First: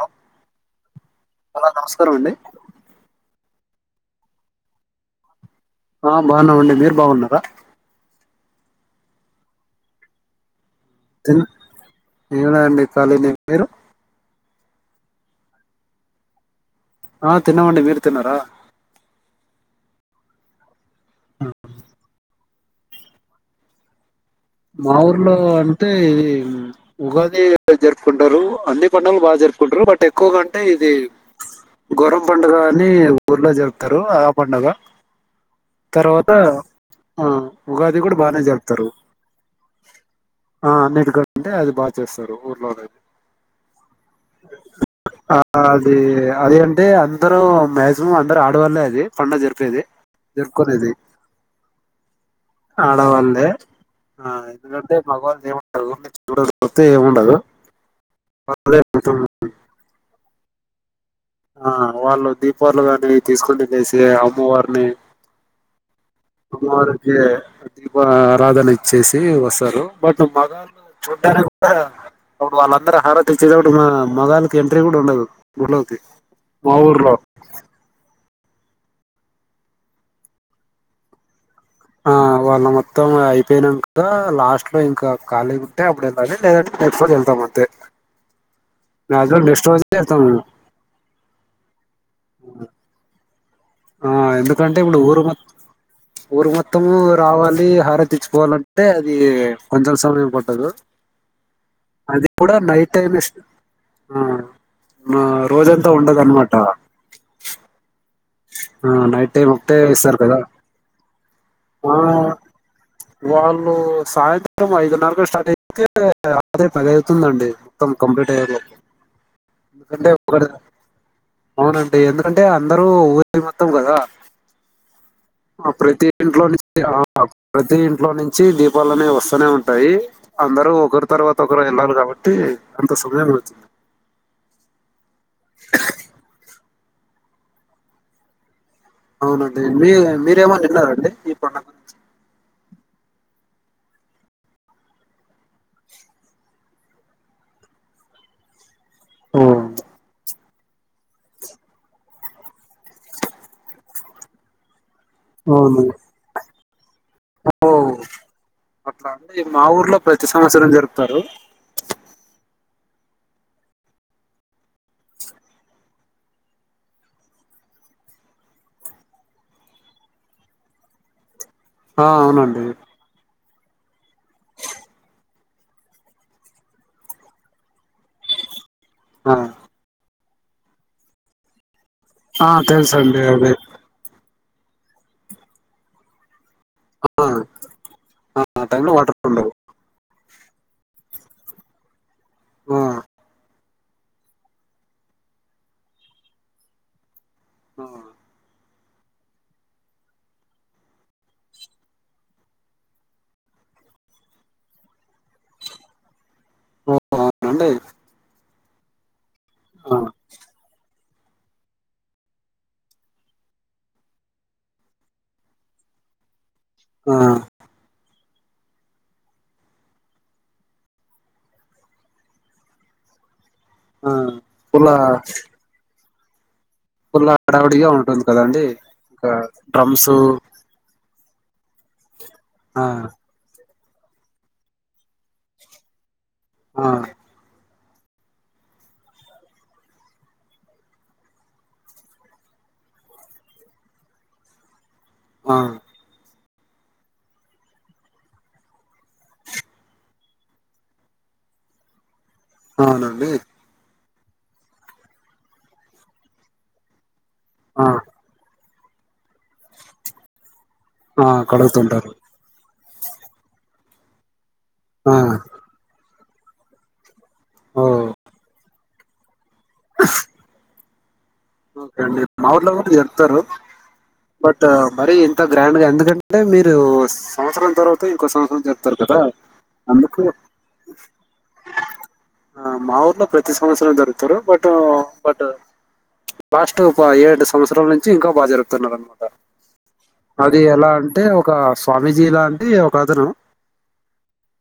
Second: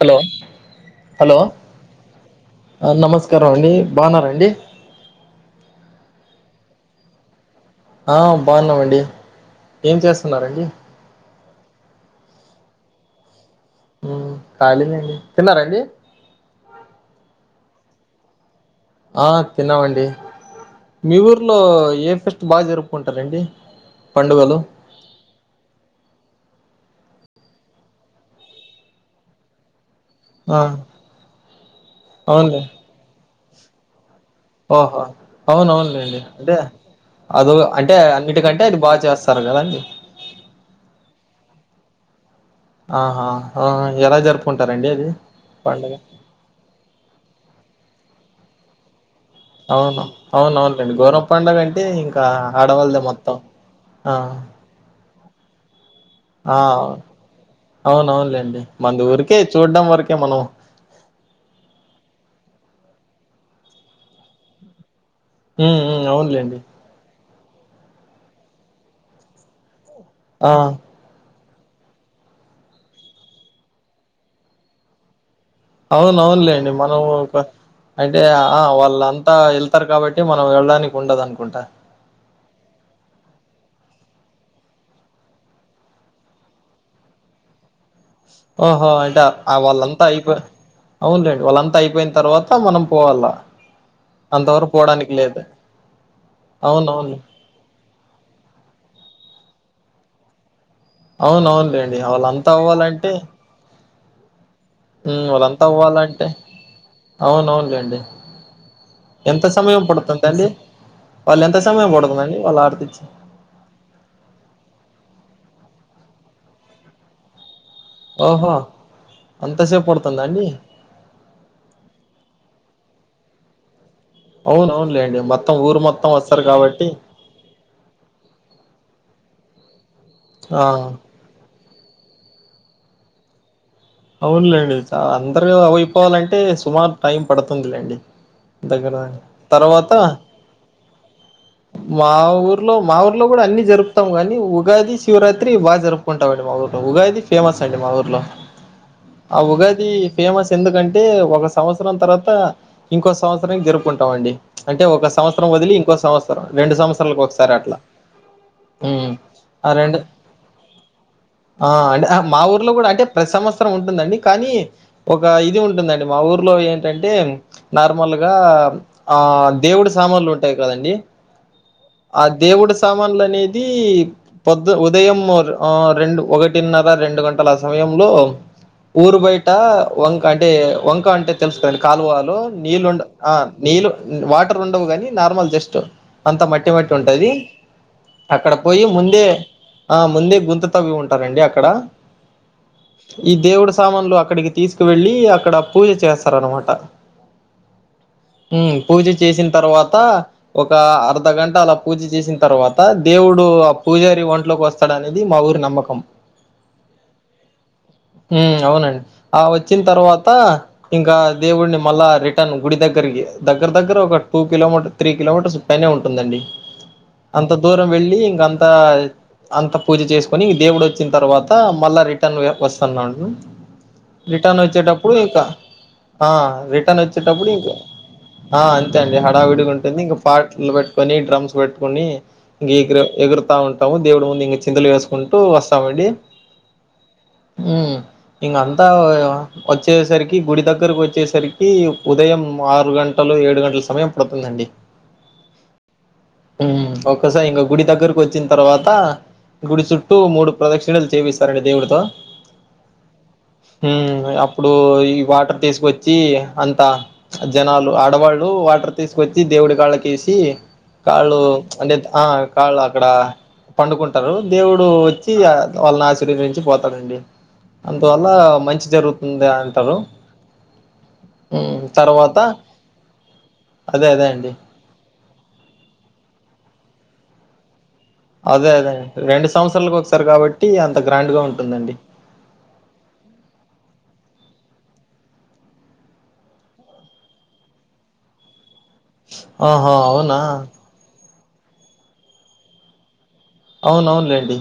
Hello hello నమస్కారం అండి నమస్తే రం అండి బాఉన్నారాండి ఆ బాఉన్నామండి మీర్ బాగున్నారా ఆ బాఉన్నామండి ఏం చేస్తున్నారండి తి ఏంలేఅండి ఖళీనె మీరు కాలీనె అండి తిన్నారాండి ఆ తిన్నామండి మీరు తిన్నారా ఆ తిన్నావండి మీ వూర్లో ఏ ఫె బాగా జరుపుకుంటరండి మా ఊర్లో అంటే ఉగాది జరుపుకుంటారు అంది పండుగలు బాగా జరుపుకుంట్రు బట్ ఎక్కువ ఆ గంటే ఇది గొరం పండుగ అవునులే అని ఊర్ లో చెరుపుతారు ఆ పండుగ ఓహో అవునవునండి తర్వాత అంటే ఆ అద అంటే ఉగాది కూడా బాగానే అన్నిటికంటే అది జరుపుతారు బాగా చేస్త ఆ నటుకోంటే అది బాగా చేస్తారు ఊర్లో అనేది. ఆహా ఆ ఎలా జరుపుకుంటారండి అది ఆ పడుగ అది అది అంటే అందరూ మాక్సిమం అందరు ఆడవాళ్ళలే అది పండుగ జరిపేది అవును అవున జరుపుకునేది అవునండి గోర పడుగంటే ఇంకా ఆడవాళ్లదే మొత్తం ఆడవాళ్ళే ఆ మగవా ఆ అవున్ అవును లేండి వాళ్ళే మన మొత్తం ఊరికే చూడ్డం వరకే మనం ఆ వాళ్ళు దీపాళు గాని తీసుకునేసి అమ్మవారిని ఉమ్ ఉమ్ అవునులేండి అమ్మవారికె ప్ర దీప ఆరాధన ఇచ్చేసి వస్తారు బట్ ఆ మగాలు చూడానికి అప్పుడు వాళ్ళందరు హారతి ఇచ్చేటప్పుడు మా మొదకి ఎంట్రీ కూడా ఉండదు హులకి లేండి మనం ఒక అ అంటే ఆ వాళ్ళంతా వెళ్తారు కాబట్టి మనం వెళ్ళడానికి ఉండదు అనుకుంటా ఆ వాళ్ళ మొత్తం అయిపోయినాక లాస్ట్ లో ఇంకా కఖళీగా ఉంటే అప్పుడు వెళ్ళాలి లేదంటే నెక్స్ట్ లో వెళ్తాం అంతే ఓహో అంటే మాక్సిమం నెక్స్ట్ రోజే వాళ్ళంతా వెళ్తాం అయిపోయి మేము అవునులేండి వాళ్ళంతా అయిపోయిన తర్వాత మనం పోవాలా బ ఆ ఎందుకంటే ఇప్పుడు ఊరు మొం ఊరు మొత్తము అవునవును రావాలి హారతి తెచ్చుకోవాలంటే అది కొందె సర కొట్టదు అవున అవునులేండి అవళ అంతా టైం అవ్వాలంటే ఇస్ ఆ మ్ ఆ వాళ్ళంతా రోజంతా ఉండదు అవ్వాలంటే అనమాట అవునవునులేండి ఆ నైట్ ఎంత టైం ఒకే సమయం ఇస్తారు కదా పడుతుందండి వాళ్ళు ఎంత సమయం ఆ పడుతుందండి వాళ్ళు ఆర్తిచ్చి వాళ్ళు సాయంత్రం ఐదున్నర స్టార్ట్ అయితే అదే పదివుతుందండి మత్త కంప్లీట్ అయ ఓహో అంతసేపు ఎందుకంటే పడుతుందా ఒక అండి అవునండి ఎందుకంటే అందరూ హ్మ్ మత్తం కదా అవునువును ల్యాండ్ ఆ ప్రతి ఇంట్లో నుంచి ఆ ప్రతి ఇంట్లో నుంచి దీపాలునే వస్తూనే ఉం టాయి ఆ అందరుూ ఒకరు తరువాత ఒకరు ఉండాలి కాబట్టి అంత సబయంగా వచింధి అవునులేండి చాలా అందరు అ అయిపోవాలంటే సుమారు టైం పడుతుందిలేండి దగ్గర దగ్గర. అవునండి మీ తర్వాత మీరే ఎమానా వినారా అండీ పండగా మా ఊర్లో మా ఊర్లో కూడా అన్ని జరుపుతాము గానీ ఉగాది శివరాత్రి బాగా జరుపుకుంటాంండి మా ఊర్లో ఉగాది ఫేమస్ అండి మా ఊర్లో ఆ ఓ ఉగాది ఫేమస్ ఎందుకంటే అంటే ఒక సంవత్సరం తర్వాత ఇంకో సంవత్సరం జరుపుకుంటాం అండి అంటే ఒక సంవత్సం వదిలి ఇంకో సంవత్సరం రెండు సమస్త ఉమ్ అట్లా హ్మ్. అండి మా ఆ ఊర్లో రెండు ప్రతి సంవత్సరం జరుపుతారు లో కూడా అంటే ప్రతి సం ఉంటుందండి కానీ ఒక ఇది ఉంటుందం మా ఊర్లో ఏంటంటే నార్మల్గా ఆ దేవుడి సామాన్లు ఉంటాయి కదండి ఆ దేవుడు సామాన్లు అనేది ది పొద్ ఉదయం ఆ రెండు ఒకటిన్నర రెండు గంటల సమయంలో ఊరు ఆ బయట వం అంటే వంక అంటే తెలుసు కదా కాలువాలు ఆ నీళ్ళ ఉండ తెలుసండి ఆ అదే నీళ్ళ వాటి రండవు కానీ నార్మల్ జస్ట్ అంత మట్ మట్ మట్ ఆ ఉంటది ఆ అక్కడ ఆ పోయి టైంలో వాటర్ ముందే ఉండవు ఆ ముందే గుంత తవ్వి ఉంటారంండి అక్కడ ఆ ఈ దేవుడు సామాన్లు అక్కడికి తీసుకు వెళ్ళి అక్కడ పూజ చేస్తార అనమాట ఆ ఉమ్ పూజ చేసిన తర్వాత ఒక అర్ధ గంట అలా పూజ చేసిన తర్వాత దేవుడు ఆ పూజారి ఒంట్లోకి వస్తాడు అనేది మా ఊరి నమ్మకం ఓ అవునా అండీ ఉమ్ అవునండి ఆ వచ్చిన ఆ తర్వాతా ఇంకా దేవుడిని మళ్ళా రిటర్న్ గుడి దగ్గరికి దగ్గర దగ్గర ఒక two kilometre three kilometres పైనే ఉంటుందండి ఆ అంత దూరం వెళ్ళి ఇ అంత అంత పూజ చేసుకుని దేవుడు వచ్చిన తర్వాత మళ్ళా రిటర్న్ వస్తున్నాడు ఆ రిటర్న్ ఫుల్ వచ్చేటప్పుడు ఇక ఆ రిటర్న్ ఫుల్ వచ్చేటప్పుడు ఇంకా హడావిడిగా ఉంటుంది కదండి అంతే అండి ఇంకా హడావిడిగు ఉంటుంది డ్రమ్స్ ఇంకా పాటలు పెట్టుకొని డ్రమ్ [inaudible] ని ఇ ఆ ఎ ఎగురుతా ఉంట ము దేవుడు ముందు ఇంక చింతలు వేసుకుంటూ వస్తామండి ఆ ఉమ్ ఇంక అంతా వచ్చేసరికి గుడి దగ్గరకు వచ్చేసరికి ఉదయం ఆరు గంటలు ఏడు గంటల సమయం పడుతుందండి ఆ ఉమ్ ఒక్కసారి ఇంక గుడి దగ్గరకు వచ్చిన తర్వాత గుడి చుట్టూ మూడు ప్రదక్షిణలు చేపిస్తారండి దేవుడితో అవునండి ఉమ్ అప్పుడు ఈ వాటర్ తీసుకొచ్చి అంతా ఆ జనాలు ఆడవాళ్ళు వాటర్ తీసుకొచ్చి దేవుడి కాళ్ళకేసి ఆ కాళ్ళు అంటే కడుగుతుంటారు ఆ కాళ్ళు అక్కడ పండుకుంటారు దేవుడు వచ్చి ఆ వాళ్ళ ఆశి నుంచి [unintelligible] పదండి ఓ అందు వల్ల మంచి జరుగుతుంది అ తారు ఓకే అండి మా ఊర్లో కూడ జరుపుతారు అదే అదే అండి. బట్ మరి ఇం త గ్రాండ్ గా ఎందుకంటే మీరు సంవత్సరం తర్వాత ఇంకో సంవత్సరం అదే అదే. జరుపుతారు కదా సంవత్సరాలకు అందుకు ఒకసారి కాబట్టి అంత గ్రాండ్‌గా ఉంటుందండి. మా ఊర్లో ప్రతి సంవత్సరం జరుగుతారు బట్ ఆ బట్ లాస్ట్ ఏడు సంవత్సరాల నుంచి ఇంకా బాగా జరుగుతుంది అనమాట ఆహా! అవునా? అది ఎలా అంటే ఒక స్వామీజీ లాంటి ఒక అతను అవునవునులేండి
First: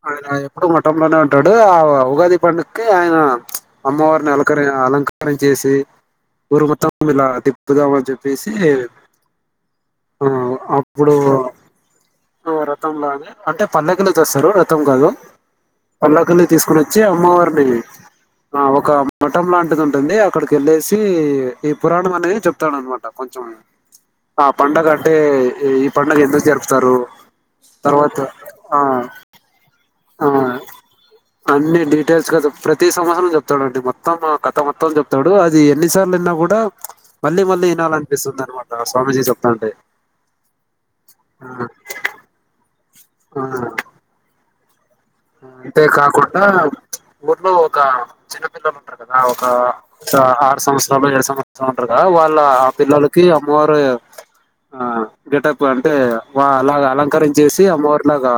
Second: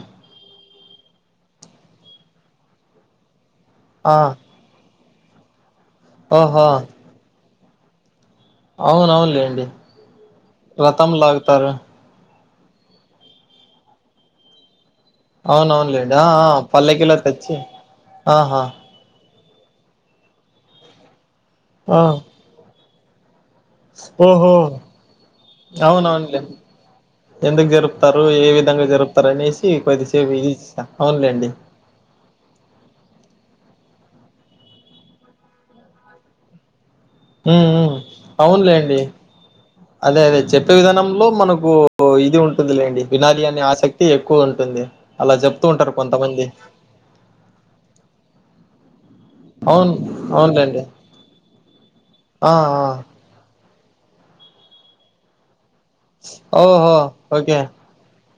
అప్పుడు మఠంలోనే ఉంటాడు ఆ ఉగాది పండుగ క్కి ఆయన ఆ! అమ్మవారిని అలకర అలంక పని చేసి ఊరు ఓహో! మొత్తం ఇలా అది కదా అవునవునులేండి ఆ, రథం అప్పుడు లాగుతారు రథం లో అనే అంటే పల్లకిలో తెస్తారు రథం కాదు అవున అవునులేండి ఆ పల్లకిల్లి ఆ తీసుకుని వచ్చి పల్లెకిలో తెచ్చి అమ్మవారిని ఆ, ఆహా ఒక మఠం లాంటిది ఉంటుంది అక్కడికి వెళ్ళేసి ఈ ఆ పురాణం అనేది చెప్తాడు అన్నమాట కొంచెం ఆ ఓహో పండగ అంటే ఈ- ఈ పండగ అవునవునులే ఎందుకు జరుపుతారు ఎందుకు తర్వాత జరుపుతారు ఏ ఆ విధంగా జరుపుతారు అనేసి కొది ఆ అన్ని డీటెయిల్స్ కదా ప్రతి సంవత్సరం చెప్తాడండి అ మొత్తం ఆ కథ మొత్తం చెప్తాడు అది ఎన్నిసార్లువిన్నా కూడా మళ్ళీ ఊ మళ్ళీ ఊ వినాలనిపిస్తుంది అనమాట అవునులేండి స్వామీజీ చెప్తాంటే అదే అదే చెప్పే విధానంలో ఆ, మనకు ఇది ఉంటుందిలేండి వినాలీ అనే ఆసక్తి ఎక్కువ ఉంటుంది అలా చెప్తూ అంతే ఉంటారు కాకుండా కొంతమంది ఊర్లో ఒక చిన్నపిల్లలు ఉంటరు కదా ఒక అవును ఆరు అవునులేండి సంవత్సరాలు ఏడు సంవత్సరాలు ఉంటారుగా వాళ్ళ ఆ పిల్లలకి అమ్మవారు ఆ గట అంటే వా ఆ అలాగ ఓహో అలంకారం ఓకే చేసి అమ్మవారిలాగా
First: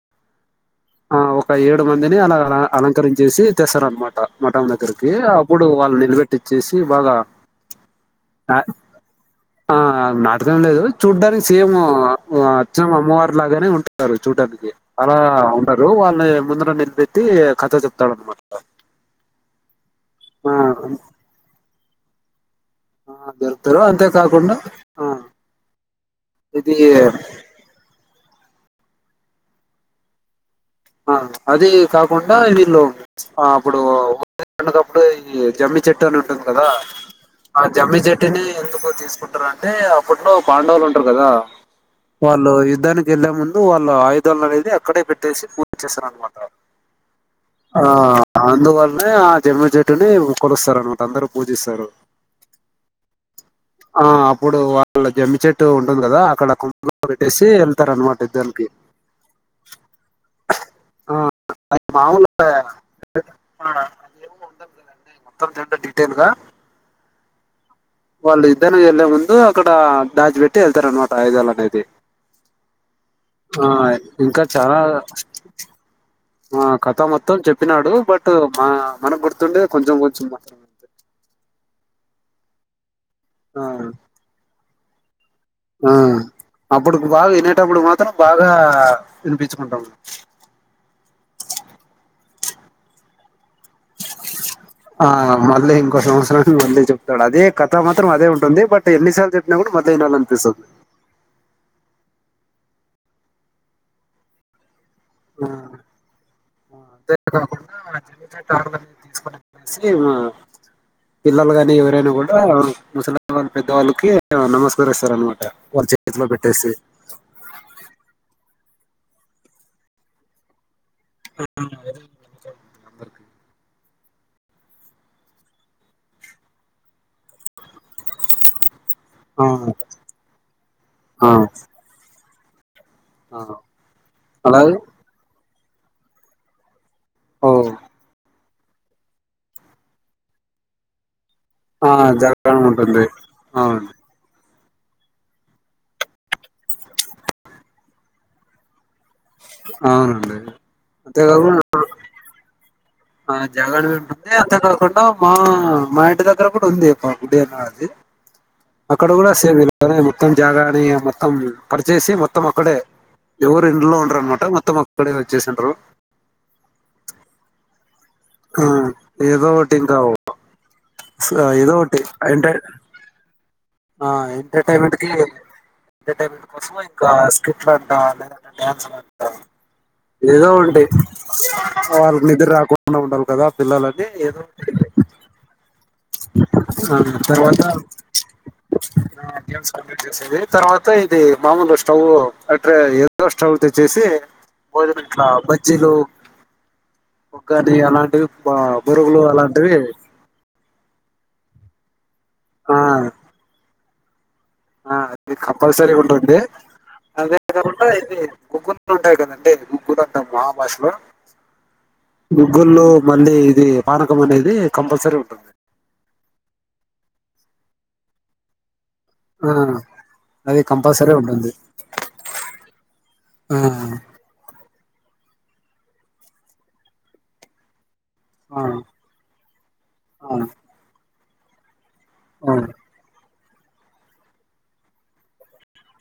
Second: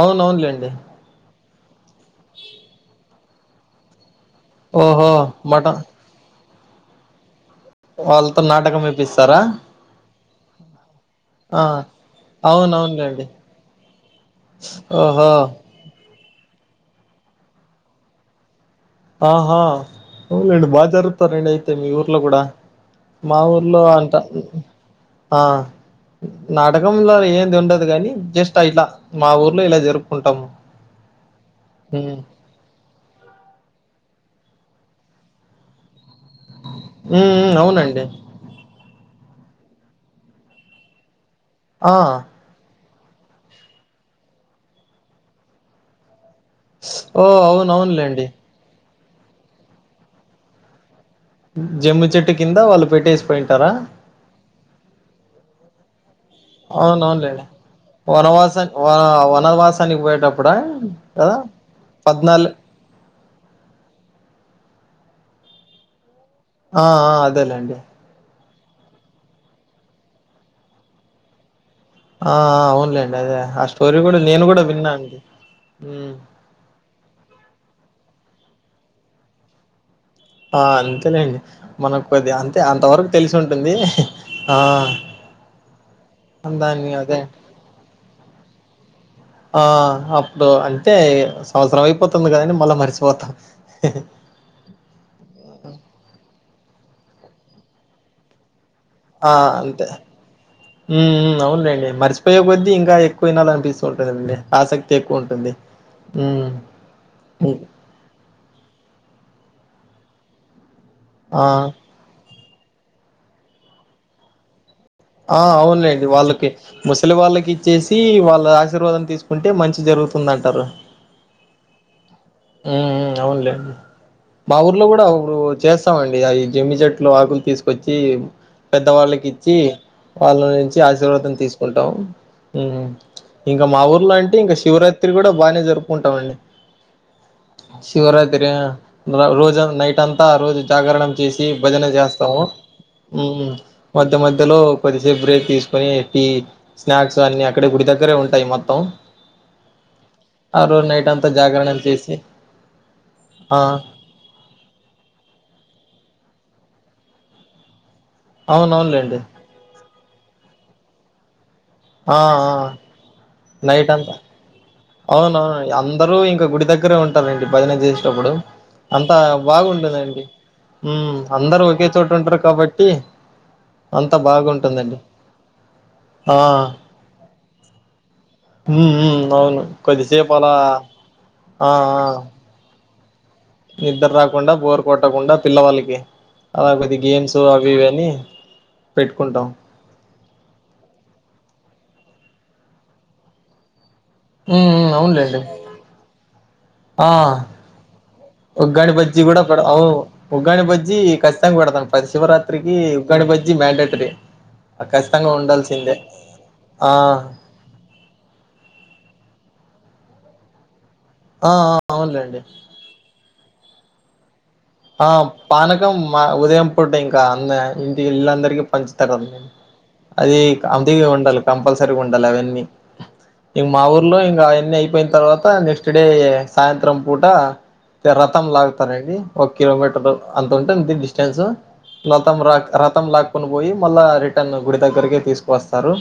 అవునవునులేండి ఒక ఏడు మందిని అలా అలంకరించి చేసి తెస్తారు అనమాట మఠం ఓహో దగ్గరకి అప్పుడు మటన్ వాళ్ళు నిలబెట్టి చేసి బాగా వాళ్ళతో ఆ నాటకం వేపిస్తారా ఆ నాటకం లేదు చూడ్డానికి ఆ సేమ్ అచ్చం అవునవునులేండి అమ్మవారు లాగానే ఉంటారు చూడ్డానికి అలా ఓహో ఉ వాళ్ళని ముందు నిలపెట్టి కథ చెప్తాడున్నమాట ఆహా అవునండి ఆ బాగా జరుపుతారు అండి మీ ఊర్లో కూడా ఆ మా జరుపుతారు ఊర్లో అంట అంతేకాకుండా ఆ ఇది నాటకంలో ఏది ఉండదు కాని జస్ట్ అయిలా మా ఊర్లో ఇలా జరుపుకుంటాము ఆ అది ఉమ్ కాకుండా వీళ్ళు అప్పుడు ఎండకప్పుడు ఈ జమ్మి చెట్టు చ ఉంటుంది కదా ఉమ్ ఆ జమ్మి అవునండి చెట్టుని ఎందుకు తీసుకుంట ఉంటారు అంటే అప్పట్లో పాండవులు ఉంటారు కదా ఆ వాళ్ళ యుద్ధానికి వెళ్లే ముందు వాళ్ళ ఆయుధాలు అనేది అక్కడే పెట్టేసి వచ్చేస్తార అనమాట ఓ అవున ఆ అవునులేండి అందువల్లనే ఆ జమి చెట్టుని కొలుస్తారు అందరూ పూజిస్తారు జమ్మి చెట్టు కింద వాళ్ళు పెట్టేసి పోయింటారా ఆ అప్పుడు వాళ్ళ జమ్మి చెట్టు ఉంటుంది కదా అక్కడ కుమ్మం అవునవునులేండి పెట్టేసి వెళ్తారు అనమాట వనవాస ఇద్దరినికి వనవాసానికి పోయేటప్పుడా ఆ కదా అ మామలుగా పద్నాలు అదేమో ఉండదు కదండి మొత్తం తింట డీటెయిల్ గా ఆ అదేలే అండి వాళ్ళు ఇద్దరిని వెళ్ళలే ముందు అక్కడ దాచి పెట్టి వెళ్తారు అనమాట ఆయుదాలు అనేది ఆ అవునులేండి అదే ఆ స్టోరీ కూడా నేను ఇంకా కూడా చాలా విన్నా అండి ఆ కథ మొత్తం చెప్పినాడు బట్ మనకు గుర్తుండేది కొంచెం కొంచెం మాత్రం ఆ అంతేలెండి మనకుకొద్దిగా అంతే అంతవరకు తెలిసు ఆ ఉంటుంది ఆ ఆ దాన్ని అప్పుడుకి అదే బాగా వినేటప్పుడు మాత్రం బాగా ఆ ఆ అప్పుడు అంటే సంవత్సరం అయిపోతుంది కదని మళ్ళా మరిచిపోతాం ఆ మళ్ళ ఇంకో సంవత్సరం అందే చెప్తాడు అదే కథ మాత్రం అదే ఉంటుంది బట్ ఆ ఎన్నిసార్లు చెప్పినా కూడా అంతే మళ్ళీ వినాలనిపిస్తుంది అవునులేండి మరిచిపో ఉపయోగ కొద్ది ఇంకాక్కువ వినాల అనిపిస్తుంటుందిండి ఆసక్తి ఎక్కువ ఉంటుంది హ్మ్ అంతే కాకుండా జ ఆడ తీసుకుొనిసి ఏమ ఆ పిల్లలు గానీ ఎవరైనా కూడా ముసలమా పద్దలుకి నమస్క ఆ అవునండి వాళ్ళకి ముసలి వాళ్ళకి ఇచ్చేసి వాళ్ళ ఆశీర్వాదం తీసు చూసుకుంటే మంచి జరుగుతుంద అంటారు ఆ ఉ అవునులేడి మా ఊర్లో కూడా ఇప్పుడు చేస్తామండి అ జమ్మి చెట్లు ఆకులు తీసుకు వచ్చి పెద్దవాళ్ళకి ఆ, ఇచ్చి వాళ్ళ నుంచి ఆ, ఆశీర్వాదం తీసుకుంటాం ఏ ఆ. ఇంకా మా ఊర్లో అంటే ఇంకా అలాగే శివరాత్రి కూడా బానే జరుపుకుంటామండి ఓ శివరాత్రి ఆహ్ రోజు నైట్ అంతా రోజు జాగరణం. చేసి భజన ఆ చేస్తాము జగడం ఉంటుంది అవును మధ్య మధ్యలో. కొద్దిసేపు బ్రేక్ తీసుకొని టీ స్నాక్స్ అన్ని అక్కడే గుడి దగ్గరే ఉంటాయి మొత్తం. అవునండి అంతేకదా. ఏ ఆహ్ జగరణ పెట్టుకుంటే అర్థం కాకుండా మా మా తినే దగ్గర కూడా ఉంది దేవు నీవు దీ. అవునవునులేండి. సరే మొత్తం జాగాణ మొత్తం పరిచేసి ఆ మొత్తం ఆ అక్కడే ఎవరు నైట్ ఇంట్లో అంతా ఉండరు అనమాట మొత్తంక్క అవునవును అందరూ ఇంకా గుడి దగ్గర ఉంటాలండి భజన చే ఉమ్ ఏదో ఒకటి ఇంకా ఉమ్ అందరూ ఏదో ఒకే ఒకటి చోట ఉంటారు ఎంట కాబట్టి అంతా ఆహ్ ఎంటర్టైన్మెంట్ బాగుంటుందండి కీ ఆ ఎంటర్టైన్మెంట్ కోసం ఇంకా స్క్రిప్ట్ అంట డాన్స్ ఉమ్ లాంట. ఉమ్ అవును కొద్దిసేపు ఏదో అలా ఉంటే వాళ్ళకి నిద్ర రాకుం మా ఉండాల్ నిద్దర రాకుండా బోరు కొట్టకుండా పిల్లవాళ్ళకి. అలా కొద్ది ఆహ్ గేమ్స్ తర్వాత అవి ఇవి అని పెట్టుకుంటాం గేమ్స్ కంప్లీట్ చేసేది తర్వాత ఇది మామూలు. స్టవ్ అట్రే ఎదో స్టవ్ తేచ్. చేసి ఉమ్ ఉమ్ మనం ఇట్లా అవునులేండి బజ్జీలు. ఆ ఉగ్రని అలాంటివి బ బోరుగులు అలాంటివి. కాని బజ్జి కచ్చితంగా పెడతాము పెస్. శివరాత్రికి ఉగ్రాని బజ్జి మ్యాండేట్. చట్టే ఆహ్ అది కంపల్సరీ ఉంటుంది ఆ అదే కాకుండా ఇది కొగ్గుందలు ఉంటాయి కదండి. ఊరంతా ఆ ఆ, అవునులేండి మహాభాషణలు గుల్లో మళ్ళీ ఇది. పానకం అనేది. కంపల్సరీ ఆహ్ ఉంటుంది పానకం మా ఉదయం పూట ఇంకా. అది ఇంటికి ఇల్లు అందరికి పంచ్. ఆ అదిగి అది కంపల్సరీ ఉండాలి ఉంటుంది కంపల్సరీ గా ఉండాలి అవన్నీ ఆ ఇంక మా ఊర్లో ఇంకా అవన్నీ అయి. పోయిన తర్వాత నెక్స్ట్ డే సాయంత్రం పూట. రథం ఆ లాగుతారండి. ఒక కిలోమీటర్ ఆ అవును అంత ఉంటుంది డీస్ తెల్సు లోతం రాక్ రతం ల క్ కొని పోయి మళ్ళా రిటర్న్ గుడి దగ్గరకి తీసుకొస్తారు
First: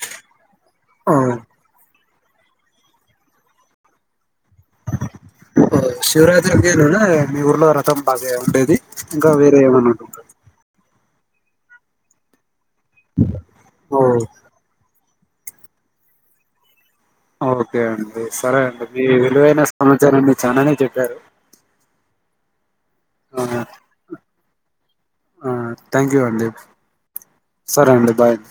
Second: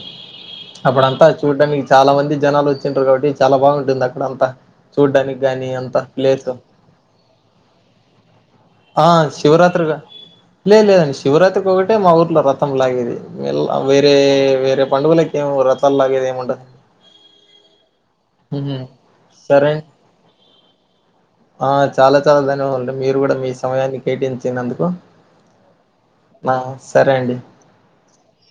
అప్పుడంతా అవును చూడ్డా మీజ్ చాలా మంది జనాలు వచ్చింట్రూ కాబట్టి చాలా బాగుంటుంది అక్కడ అంతా చూడ్డానికి గాని అంత ప్లేస్ శివరాత్రి [unintelligible] మీ ఊర్లో రతం బాగా ఉండేది ఆ ఇంకా వేరే ఏమన శివరాత్రిగా లేదు శివరాత్రికి ఒకటే మా ఊర్లో రత్ సంలది వెళ ఓ వేరే వేరే పండుగలకి. ఏం రథలులాగేది ఏముండదు. ఓకే అండి సరే అండి మీ విలువైన సరే అండి సమాచారాన్ని చాననే చెప్పారు హాలో మీరు కూడా మీ సమయాన్ని కేటయించినందుకు థ్యాంక్ యూ అండి న సరే అండి సరే అండి బాయ్ అండి